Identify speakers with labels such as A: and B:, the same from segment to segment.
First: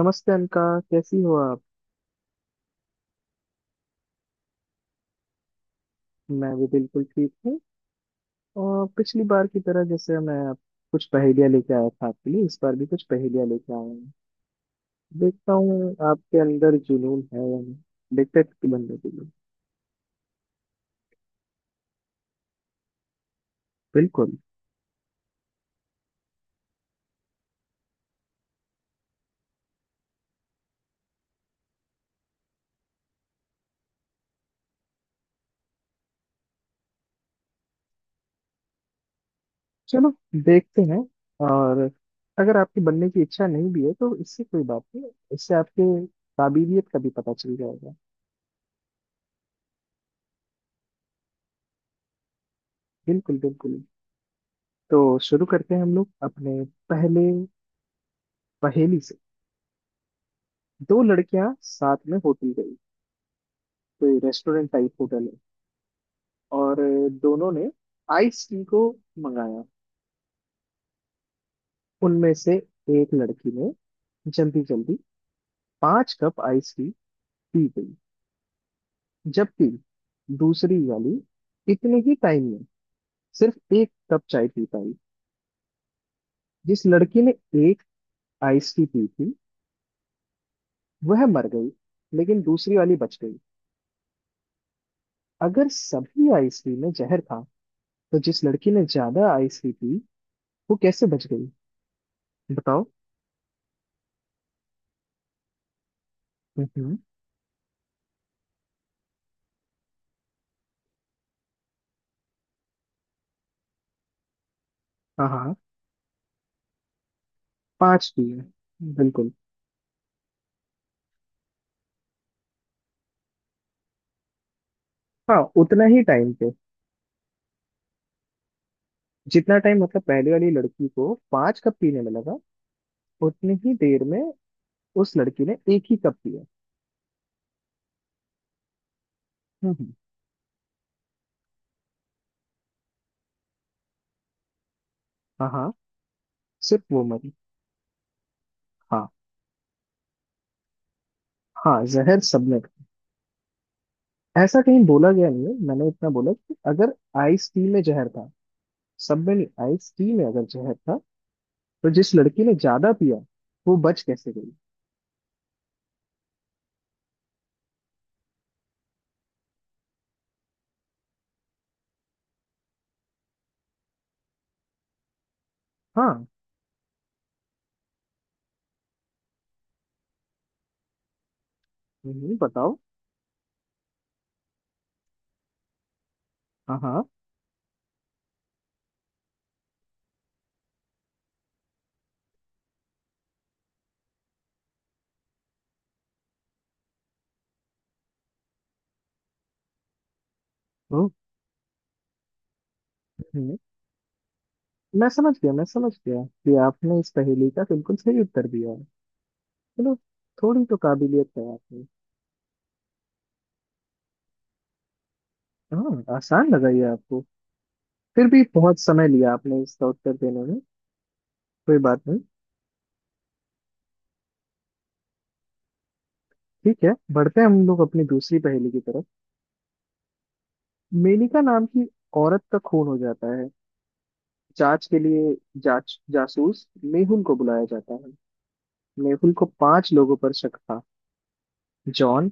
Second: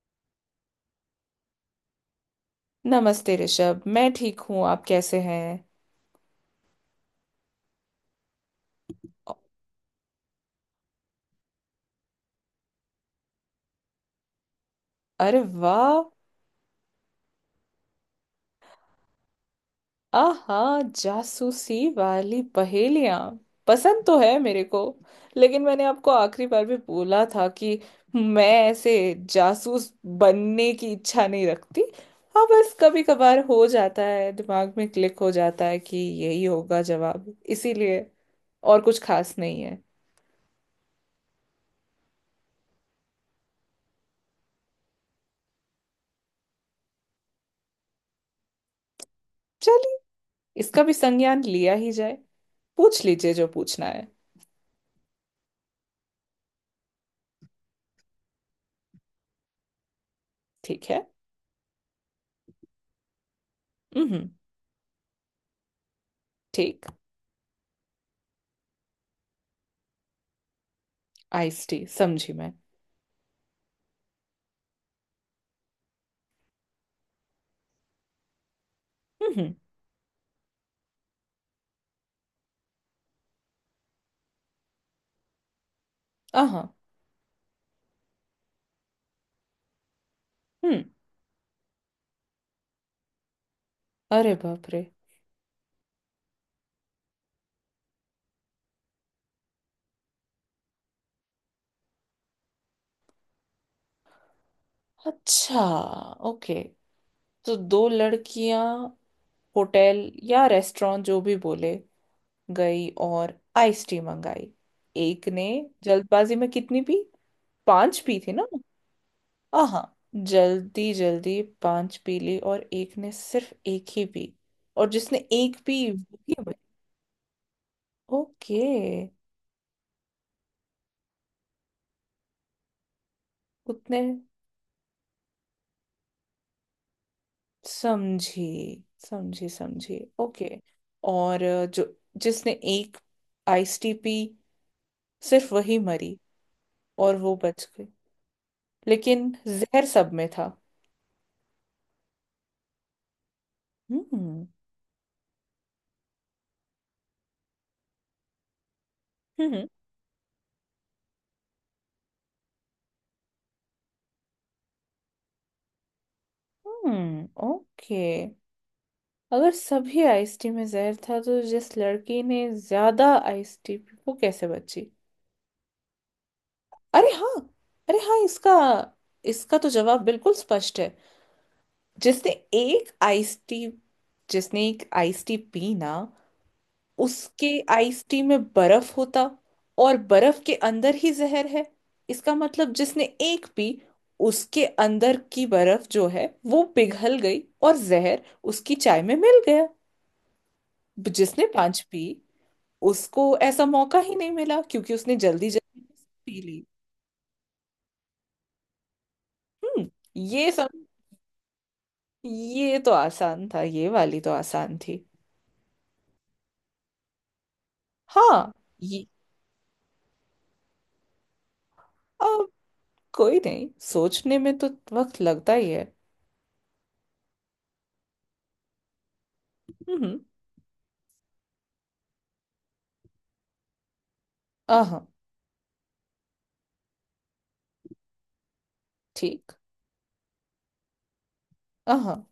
A: नमस्ते अनका। कैसी हो आप।
B: नमस्ते ऋषभ, मैं ठीक हूँ। आप कैसे हैं?
A: मैं भी बिल्कुल ठीक हूँ। और पिछली बार की तरह जैसे कुछ पहेलियाँ लेके आया था आपके लिए, इस बार भी कुछ पहेलियाँ लेके आया हूँ।
B: अरे
A: देखता हूँ
B: वाह।
A: आपके अंदर जुनून है या नहीं, देखते कि बनने के लिए।
B: आहा, जासूसी वाली पहेलियाँ पसंद तो
A: बिल्कुल।
B: है मेरे को, लेकिन मैंने आपको आखिरी बार भी बोला था कि मैं ऐसे जासूस बनने की इच्छा नहीं रखती। हाँ, बस कभी कभार हो जाता है, दिमाग में क्लिक हो जाता है कि यही होगा जवाब, इसीलिए। और कुछ खास नहीं है।
A: चलो, देखते हैं। और अगर आपकी बनने की इच्छा नहीं भी है तो इससे कोई बात नहीं, इससे आपके काबिलियत का भी पता चल जाएगा।
B: चलिए, इसका भी संज्ञान लिया ही जाए। पूछ लीजिए
A: बिल्कुल
B: जो
A: बिल्कुल
B: पूछना है।
A: तो शुरू करते हैं हम लोग अपने पहले पहेली से।
B: ठीक
A: दो
B: है।
A: लड़कियां साथ में होटल गई, कोई
B: हम्म।
A: रेस्टोरेंट टाइप होटल है, और
B: ठीक।
A: दोनों ने आइस टी को मंगाया।
B: आइस टी
A: उनमें
B: समझी मैं।
A: से एक लड़की ने जल्दी जल्दी पांच कप आइस टी पी गई,
B: हम्म।
A: जबकि दूसरी वाली इतने ही टाइम में सिर्फ एक कप चाय पी पाई।
B: हाँ।
A: जिस लड़की ने एक आइस टी पी थी
B: हम्म।
A: वह मर गई, लेकिन दूसरी वाली बच गई।
B: अरे बाप रे।
A: अगर सभी आइस टी में जहर था, तो जिस लड़की ने ज्यादा आइस टी पी वो कैसे बच गई, बताओ।
B: अच्छा। ओके।
A: हम्म।
B: तो दो लड़कियां होटल या रेस्टोरेंट जो भी बोले गई और आइस टी मंगाई।
A: हाँ
B: एक ने
A: हाँ।
B: जल्दबाजी में कितनी पी? पांच
A: पांच
B: पी थी
A: दिए,
B: ना?
A: बिल्कुल।
B: हाँ। जल्दी जल्दी पांच पी ली और एक ने सिर्फ एक ही पी। और जिसने
A: हाँ,
B: एक
A: उतना
B: पी
A: ही
B: वो
A: टाइम
B: ही
A: पे,
B: मरी। ओके।
A: जितना टाइम मतलब पहले वाली लड़की को पांच कप पीने में लगा, उतनी ही
B: उतने
A: देर में उस लड़की ने एक ही कप पिया।
B: समझी, समझी
A: हम्म हम्म,
B: समझी। ओके। और जो जिसने एक आइस टी पी,
A: हाँ
B: सिर्फ
A: हाँ,
B: वही मरी।
A: सिर्फ वो
B: और
A: मरी।
B: वो बच गई,
A: हाँ
B: लेकिन जहर सब में था।
A: हाँ, जहर सबने खाया,
B: हम्म।
A: ऐसा कहीं बोला गया नहीं है। मैंने इतना बोला कि अगर आइस टी में जहर था, सब में नहीं,
B: हम्म।
A: आइस टी में अगर जहर था तो जिस लड़की ने ज्यादा पिया वो बच कैसे गई।
B: हम्म। ओके। अगर सभी आइस टी में जहर था तो जिस लड़की ने ज्यादा आइस टी पी वो कैसे बची?
A: हाँ।
B: अरे हाँ। अरे हाँ, इसका इसका तो जवाब बिल्कुल स्पष्ट है। जिसने
A: बताओ।
B: एक आइस टी जिसने एक आइस टी पी ना,
A: हाँ हाँ।
B: उसके आइस टी में बर्फ होता और बर्फ के अंदर ही जहर है। इसका मतलब जिसने एक पी, उसके अंदर की बर्फ जो है वो पिघल गई और जहर उसकी चाय में मिल गया।
A: ओ,
B: जिसने पांच पी उसको ऐसा मौका ही नहीं मिला, क्योंकि
A: मैं
B: उसने
A: समझ
B: जल्दी
A: गया, मैं
B: जल्दी
A: समझ गया
B: पी
A: कि
B: ली।
A: आपने इस पहेली का बिल्कुल सही उत्तर दिया है।
B: हम्म।
A: चलो,
B: ये
A: थोड़ी
B: सब।
A: तो काबिलियत है आप में।
B: ये तो आसान था। ये वाली तो आसान थी।
A: हाँ, आसान लगा ये आपको। फिर भी
B: हाँ।
A: बहुत
B: ये
A: समय लिया आपने इसका उत्तर देने में, कोई बात नहीं।
B: अब कोई नहीं, सोचने में तो वक्त लगता ही है।
A: ठीक है, बढ़ते हैं हम लोग अपनी दूसरी पहेली की तरफ।
B: हम्म।
A: मेनका नाम की औरत का खून हो जाता है, जांच के
B: आहा।
A: लिए जांच जासूस मेहुल को बुलाया जाता है। मेहुल को
B: ठीक।
A: पांच लोगों पर शक था।
B: हाँ।
A: जॉन,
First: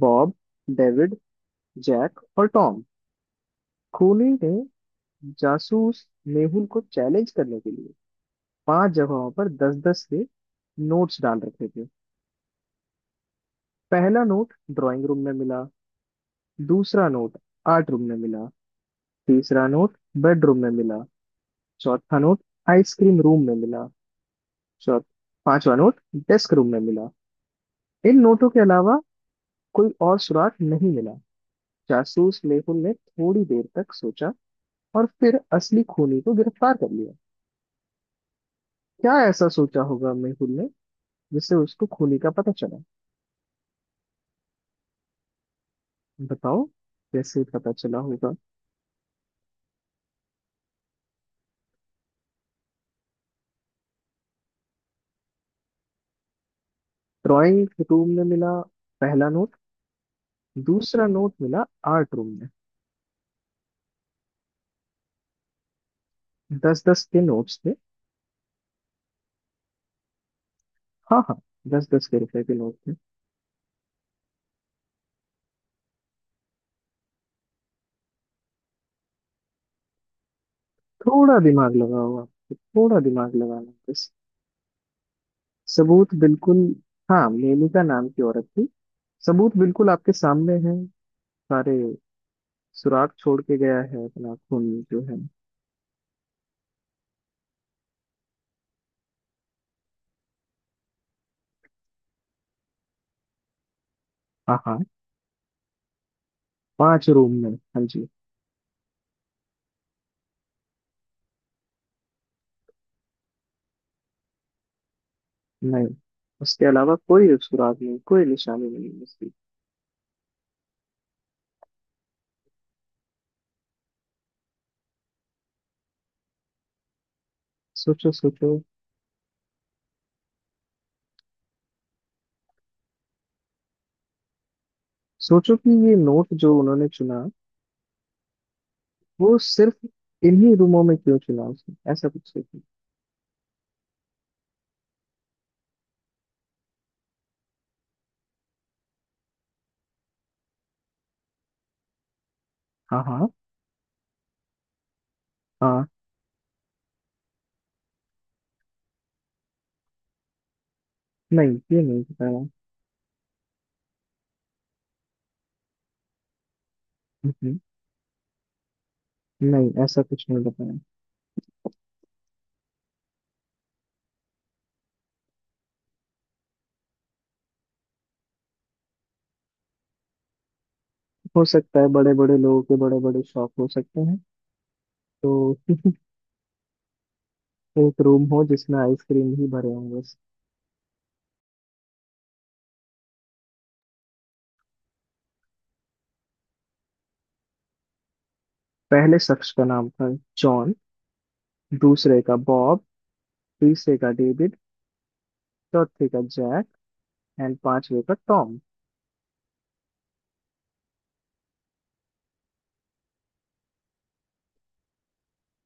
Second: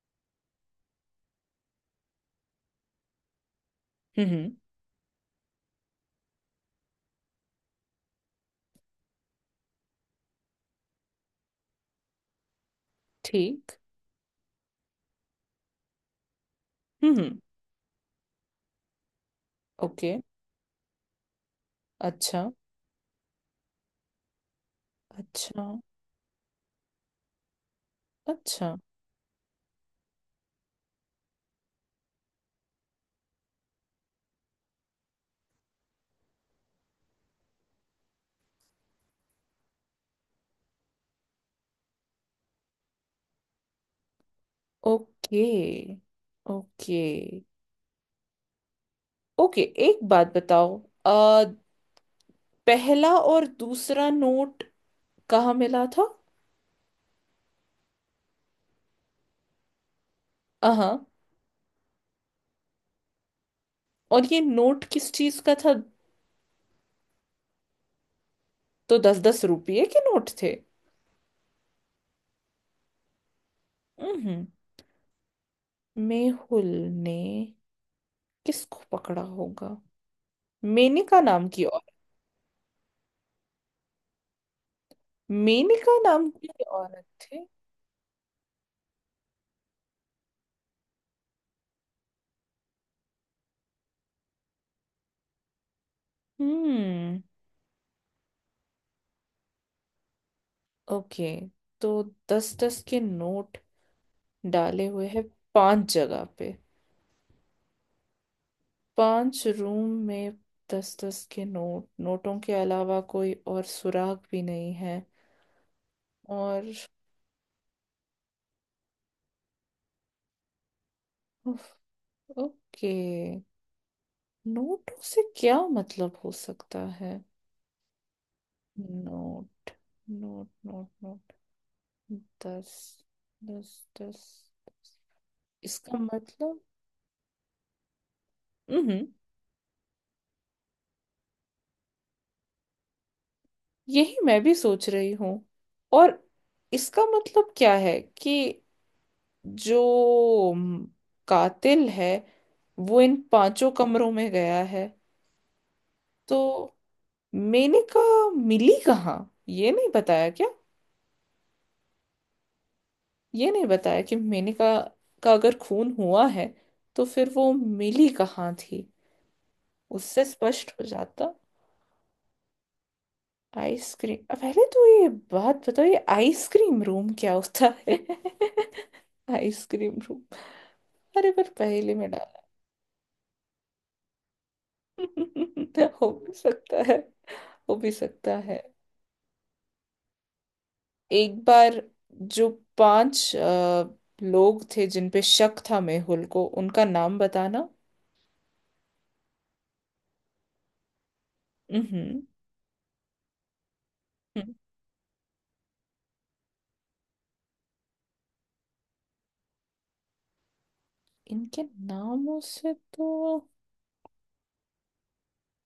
A: बॉब, डेविड, जैक और टॉम। खूनी ने
B: हम्म।
A: जासूस मेहुल को चैलेंज करने के लिए पांच जगहों पर दस दस से नोट्स डाल रखे थे।
B: ठीक।
A: पहला नोट ड्राइंग रूम में मिला, दूसरा नोट
B: हम्म।
A: आर्ट रूम में मिला, तीसरा नोट
B: ओके।
A: बेडरूम में मिला, चौथा नोट
B: अच्छा।
A: आइसक्रीम रूम में मिला, चौथ
B: अच्छा।
A: पांचवा नोट डेस्क रूम में मिला। इन नोटों के
B: अच्छा।
A: अलावा कोई और सुराग नहीं मिला। जासूस मेहुल ने थोड़ी देर तक सोचा और फिर असली खूनी को गिरफ्तार कर लिया। क्या ऐसा सोचा होगा मेहुल ने जिससे उसको खूनी का पता चला,
B: ओके
A: बताओ,
B: ओके
A: कैसे पता चला होगा।
B: ओके। एक बात बताओ, आ, पहला और दूसरा नोट कहाँ मिला था?
A: ड्राइंग रूम में मिला पहला नोट, दूसरा
B: हाँ।
A: नोट मिला आर्ट रूम में।
B: और ये नोट किस चीज का था?
A: दस दस के नोट्स थे।
B: तो दस दस रुपये के नोट थे।
A: हाँ हाँ, दस दस के रुपए के नोट थे।
B: हम्म। मेहुल ने किसको पकड़ा होगा? मेनका
A: थोड़ा
B: नाम की
A: दिमाग
B: और
A: लगाओ, आपको थोड़ा दिमाग लगाना है बस।
B: मेनका
A: सबूत
B: नाम की
A: बिल्कुल,
B: औरत
A: हाँ,
B: थे।
A: मेलिका नाम की औरत थी। सबूत बिल्कुल आपके सामने है, सारे सुराग छोड़ के गया है अपना खून जो है।
B: हम्म। ओके। तो दस दस के नोट
A: हाँ हाँ,
B: डाले हुए हैं पांच जगह पे।
A: पांच रूम में हाँ जी।
B: पांच रूम में दस दस के नोट। नोटों के अलावा कोई और सुराग भी नहीं है।
A: नहीं,
B: और
A: उसके अलावा कोई सुराग नहीं, कोई निशानी नहीं है उसकी।
B: उफ। ओके, नोटों से क्या मतलब हो सकता है?
A: सोचो सोचो।
B: Note note note note. दस, दस, दस।
A: सोचो कि ये
B: इसका
A: नोट जो
B: मतलब।
A: उन्होंने चुना,
B: हम्म।
A: वो सिर्फ इन्हीं रूमों में क्यों चुना उसने, ऐसा कुछ सोचो।
B: यही मैं भी सोच रही हूँ। और इसका मतलब क्या है कि जो कातिल है वो
A: हाँ
B: इन
A: हाँ।
B: पांचों कमरों में गया है।
A: हाँ।
B: तो मेनका मिली कहाँ? ये नहीं बताया क्या?
A: नहीं, ये नहीं बताया।
B: ये नहीं बताया कि मेनका का अगर खून हुआ है तो फिर वो
A: हम्म,
B: मिली कहाँ थी?
A: नहीं, ऐसा
B: उससे
A: कुछ नहीं
B: स्पष्ट
A: बताया।
B: हो जाता। आइसक्रीम, अब पहले तो ये बात बताओ, ये आइसक्रीम रूम क्या होता है? Ice cream room. अरे
A: हो
B: पर
A: सकता है,
B: पहले में
A: बड़े बड़े लोगों के बड़े बड़े शौक हो सकते हैं। तो
B: डाला। हो भी सकता है। हो भी
A: एक रूम
B: सकता
A: हो
B: है।
A: जिसमें आइसक्रीम ही भरे हों बस।
B: एक बार जो पांच लोग थे जिन पे शक था मेहुल को, उनका नाम बताना।
A: पहले शख्स का नाम था जॉन, दूसरे
B: हम्म।
A: का बॉब, तीसरे का डेविड, चौथे का जैक एंड पांचवे का टॉम।
B: इनके नामों से तो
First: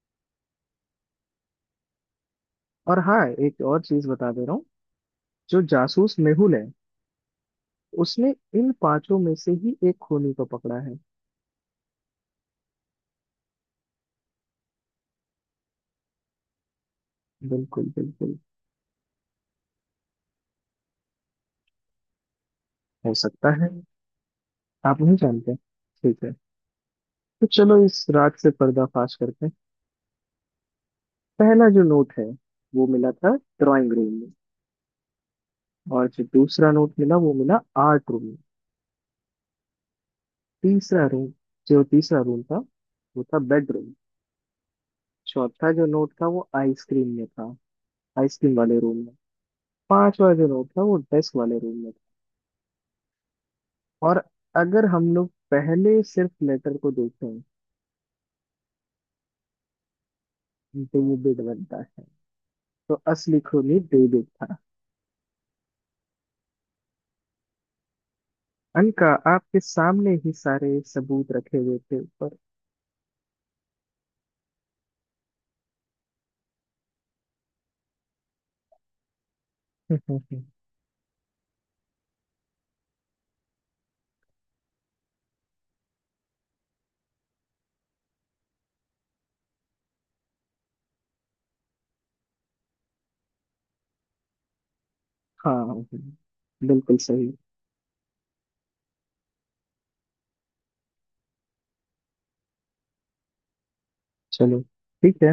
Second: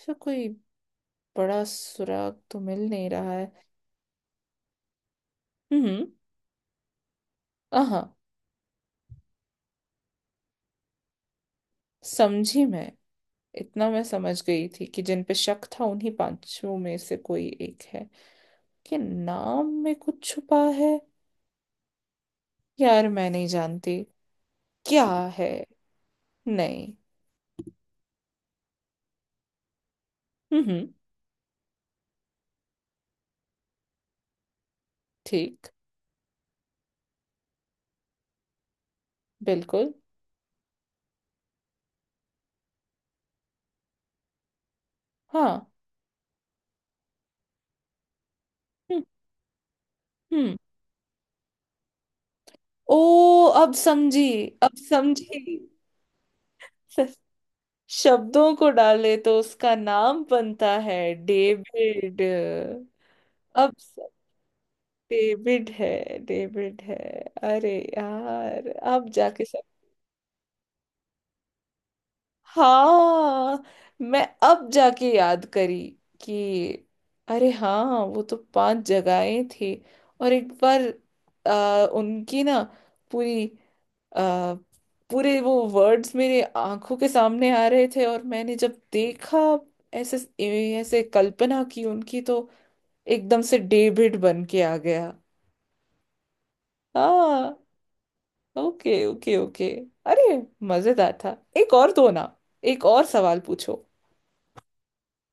B: फिर कोई बड़ा सुराग तो मिल
A: और
B: नहीं
A: हाँ,
B: रहा है।
A: एक और चीज बता दे रहा हूँ, जो
B: हम्म।
A: जासूस मेहुल है
B: हाँ।
A: उसने इन पांचों में से ही एक खूनी को पकड़ा है।
B: समझी मैं। इतना मैं समझ गई थी कि जिन पे शक था उन्हीं पांचों में से कोई एक
A: बिल्कुल
B: है।
A: बिल्कुल
B: कि नाम में कुछ छुपा है। यार
A: हो
B: मैं नहीं
A: सकता है
B: जानती
A: आप
B: क्या
A: नहीं
B: है।
A: जानते, ठीक है।
B: नहीं।
A: तो चलो इस रात से पर्दाफाश करते हैं।
B: हम्म।
A: पहला जो नोट है वो मिला था ड्राइंग रूम में,
B: ठीक।
A: और जो दूसरा नोट मिला वो मिला आर्ट रूम में।
B: बिल्कुल।
A: तीसरा रूम जो तीसरा रूम था वो था बेडरूम।
B: हाँ।
A: चौथा जो नोट था वो आइसक्रीम में था, आइसक्रीम वाले रूम
B: हम्म।
A: में। पांचवा जो
B: हम्म।
A: नोट था वो डेस्क वाले रूम में
B: ओ, अब
A: था। और
B: समझी। अब
A: अगर हम लोग
B: समझी,
A: पहले सिर्फ लेटर को
B: स-
A: देखें,
B: शब्दों को डाले तो उसका नाम बनता है
A: डेविड बनता है।
B: डेविड।
A: तो असली
B: अब
A: खूनी
B: स-
A: डेविड था।
B: डेविड है। डेविड है। अरे यार,
A: अनका,
B: अब जाके।
A: आपके सामने ही सारे सबूत रखे हुए थे ऊपर।
B: हाँ। मैं अब जाके याद करी कि अरे हाँ वो तो पांच जगहें थी। और एक बार उनकी ना पूरी, आ, पूरे वो वर्ड्स मेरे आंखों के सामने आ रहे थे, और मैंने जब देखा ऐसे, ऐसे कल्पना की उनकी तो एकदम से डेविड बन के आ गया।
A: हाँ, बिल्कुल सही।
B: हाँ। Okay okay okay. अरे मजेदार था, एक और दो ना, एक और सवाल पूछो।
A: चलो ठीक है,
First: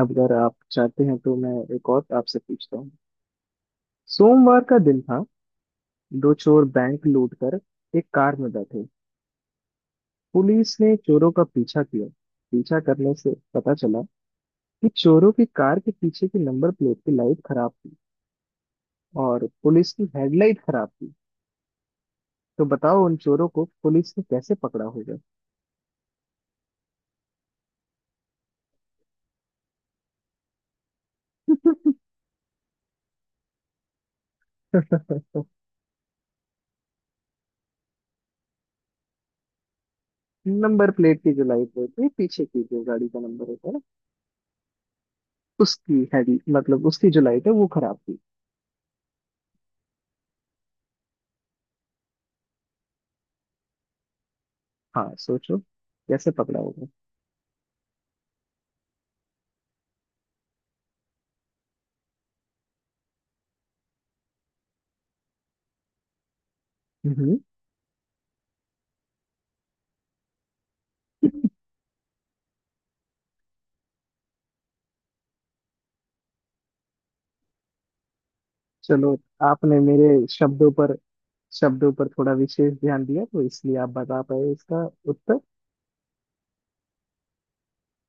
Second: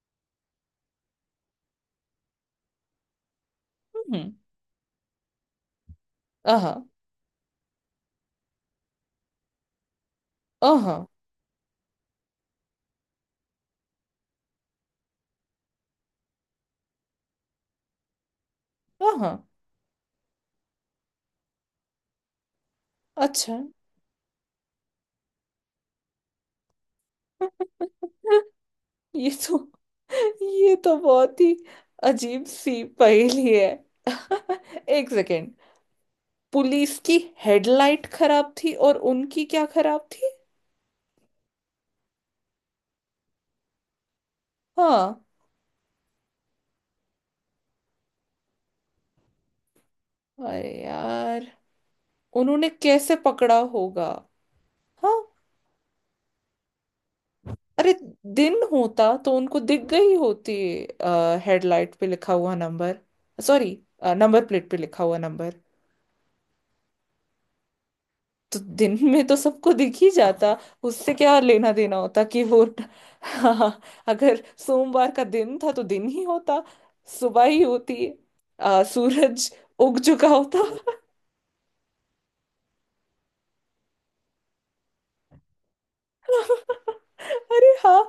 A: अब अगर आप चाहते हैं तो मैं एक और आपसे पूछता हूँ।
B: हम्म।
A: सोमवार का दिन था, दो चोर
B: आहा।
A: बैंक लूट कर एक कार में बैठे। पुलिस ने
B: आहा।
A: चोरों का पीछा किया। पीछा करने से पता चला कि चोरों की कार के पीछे की नंबर प्लेट की लाइट खराब थी,
B: आहा।
A: और पुलिस की हेडलाइट खराब थी। तो बताओ, उन चोरों
B: अच्छा,
A: को पुलिस ने कैसे पकड़ा होगा।
B: ये तो ये तो बहुत ही अजीब सी पहेली है। एक सेकेंड। पुलिस की हेडलाइट खराब थी और उनकी क्या खराब थी?
A: नंबर प्लेट की जो लाइट होती है, पीछे की जो गाड़ी का नंबर होता है ना,
B: हाँ।
A: उसकी हेड मतलब उसकी जो लाइट है वो खराब थी।
B: अरे यार, उन्होंने कैसे पकड़ा होगा?
A: हाँ,
B: हाँ।
A: सोचो कैसे पकड़ा होगा।
B: अरे, दिन होता तो उनको दिख गई होती हेडलाइट पे लिखा हुआ नंबर। सॉरी, नंबर प्लेट पे लिखा हुआ।
A: हम्म।
B: तो दिन में तो सबको दिख ही जाता, उससे क्या लेना देना होता कि वो हाँ। अगर सोमवार का दिन था तो दिन ही होता, सुबह ही होती,
A: चलो,
B: सूरज
A: आपने
B: उग
A: मेरे
B: चुका होता।
A: शब्दों पर थोड़ा विशेष ध्यान दिया, तो इसलिए आप बता पाए इसका उत्तर।
B: अरे हाँ,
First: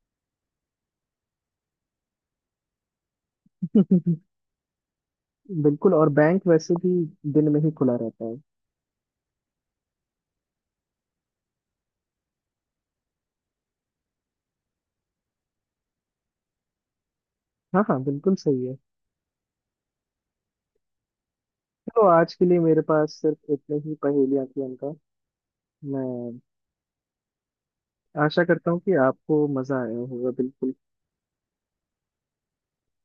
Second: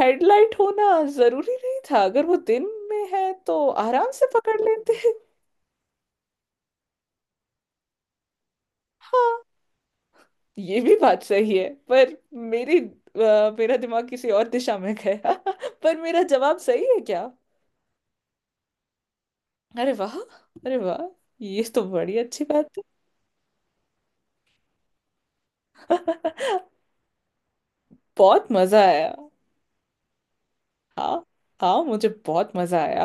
B: हेडलाइट होना जरूरी नहीं था, अगर वो दिन में है तो आराम से पकड़ लेते।
A: बिल्कुल, और बैंक वैसे भी दिन में ही खुला रहता है।
B: हाँ, ये भी बात सही है, पर मेरी मेरा दिमाग किसी और दिशा में गया। पर मेरा जवाब सही है क्या?
A: हाँ हाँ, बिल्कुल सही है।
B: अरे वाह, अरे वाह, ये तो
A: तो
B: बड़ी
A: आज के
B: अच्छी
A: लिए मेरे
B: बात
A: पास सिर्फ इतने ही पहेलियां थी उनका, मैं
B: है।
A: आशा
B: बहुत
A: करता हूँ
B: मजा
A: कि
B: आया।
A: आपको मजा आया होगा। बिल्कुल।
B: हाँ। हाँ मुझे बहुत मजा आया।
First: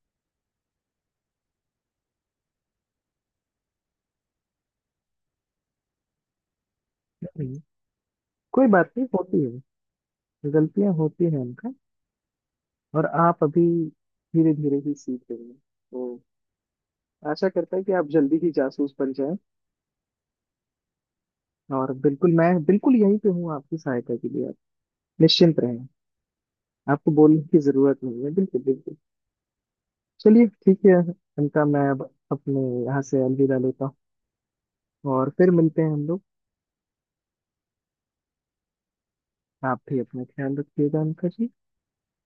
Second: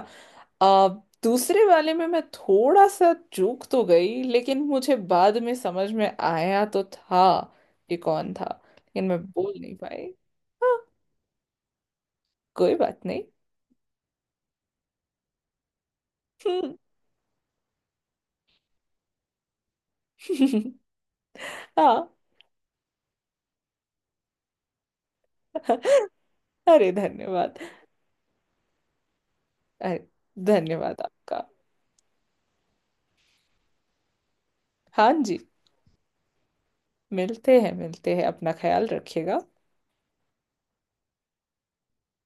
B: आ, दूसरे वाले में मैं थोड़ा सा चूक तो गई, लेकिन मुझे बाद में समझ में आया तो था
A: हम्म।
B: कि कौन था।
A: कोई बात नहीं,
B: लेकिन मैं
A: होती
B: बोल नहीं
A: है,
B: पाई। हाँ।
A: गलतियां होती हैं उनका।
B: कोई
A: और
B: बात नहीं।
A: आप अभी धीरे धीरे ही सीख रहे हैं, तो
B: हम्म।
A: आशा करता है कि आप जल्दी ही जासूस बन जाएं। और
B: हाँ।
A: बिल्कुल, मैं बिल्कुल यहीं पे हूँ आपकी सहायता के लिए, आप निश्चिंत रहें।
B: अरे
A: आपको बोलने की
B: धन्यवाद।
A: जरूरत नहीं है, बिल्कुल बिल्कुल।
B: अरे
A: चलिए ठीक है,
B: धन्यवाद आपका।
A: इनका मैं अब अपने यहाँ से अलविदा लेता हूँ,
B: हाँ
A: और
B: जी।
A: फिर मिलते हैं हम लोग।
B: मिलते हैं, मिलते हैं। अपना ख्याल रखिएगा।
A: आप भी अपना ख्याल रखिएगा अंका जी।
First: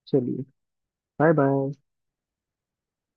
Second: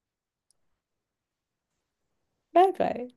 A: चलिए, बाय बाय।
B: Bye bye.